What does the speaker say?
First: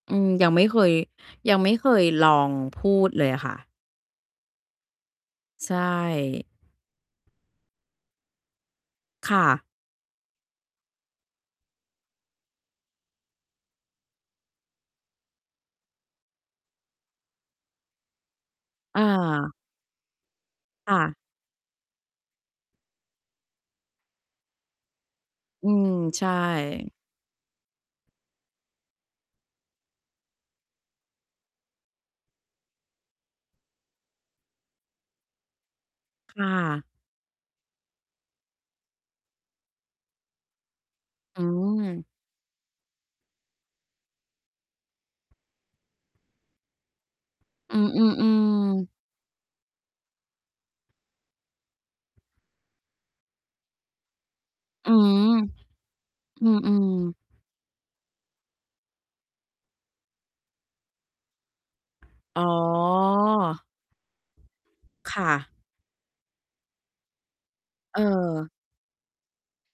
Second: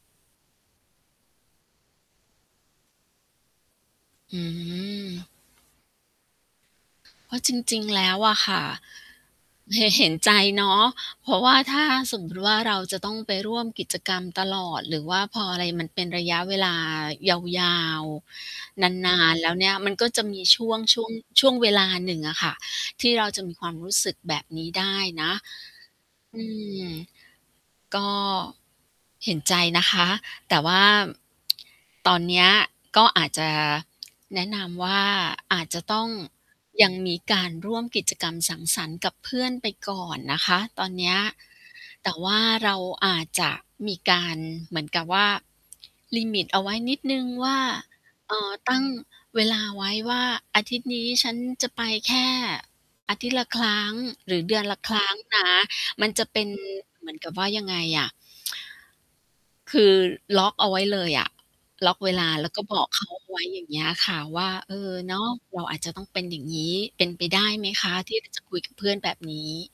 อืม ยังไม่เคย ยังไม่เคยลองพูดเลยค่ะ อืม ใช่ เพราะจริง ๆ แล้วอะค่ะ ค่ะ เหะ เห็นใจเนาะ เพราะว่าถ้าสมมติว่าเราจะต้องไปร่วมกิจกรรมตลอด หรือว่าพออะไรมันเป็นระยะเวลายาว ๆ อนาน ๆ แล้า วเนี่ยมันก็จะมีช่วง คช่่วง ะ ช่วงเวลาหนึ่งอะค่ะ ที่เราจะมีความรู้สึกแบบนี้ได้นะ อืม ใช่ อืม ก็เห็นใจนะคะ แต่ว่า ตอนเนี้ยก็อาจจะ แนะนำว่า อาจจะต้องค่ะ ยังมีการร่วมกิจกรรมสังสรรค์กับเพื่อนไปก่อนนะคะตอนเนี้ย อืม แต่ว่าเราอาจจะมีการเหมือนกับว่า ลิมิต เอาไว้นิดหนึ่งว่า อืม เอ่อ ตัๆ ้ๆ งเวลาไว้ว่า อาทิตย์นี้ฉันจะไปแค่อาทิตย์ละครั้ง หรือเดือนละอืครั้งม นะ มันจะเป็อืนม เหมือนกับๆ ว่ายังไงอะ คือล็อกเอาไว้เลยอะ ล็อกเวลา อแล๋้อ วก็บอก เขาเอาไว้ อย่างเงี้ยค่ะ ว่า "เออ เนคา่ะะ เราอาจจะต้องเป็นอย่างงี้" เป็นไปได้ไหมคะเที่ เราจะออ คุยกับเพื่อนแบบนี้?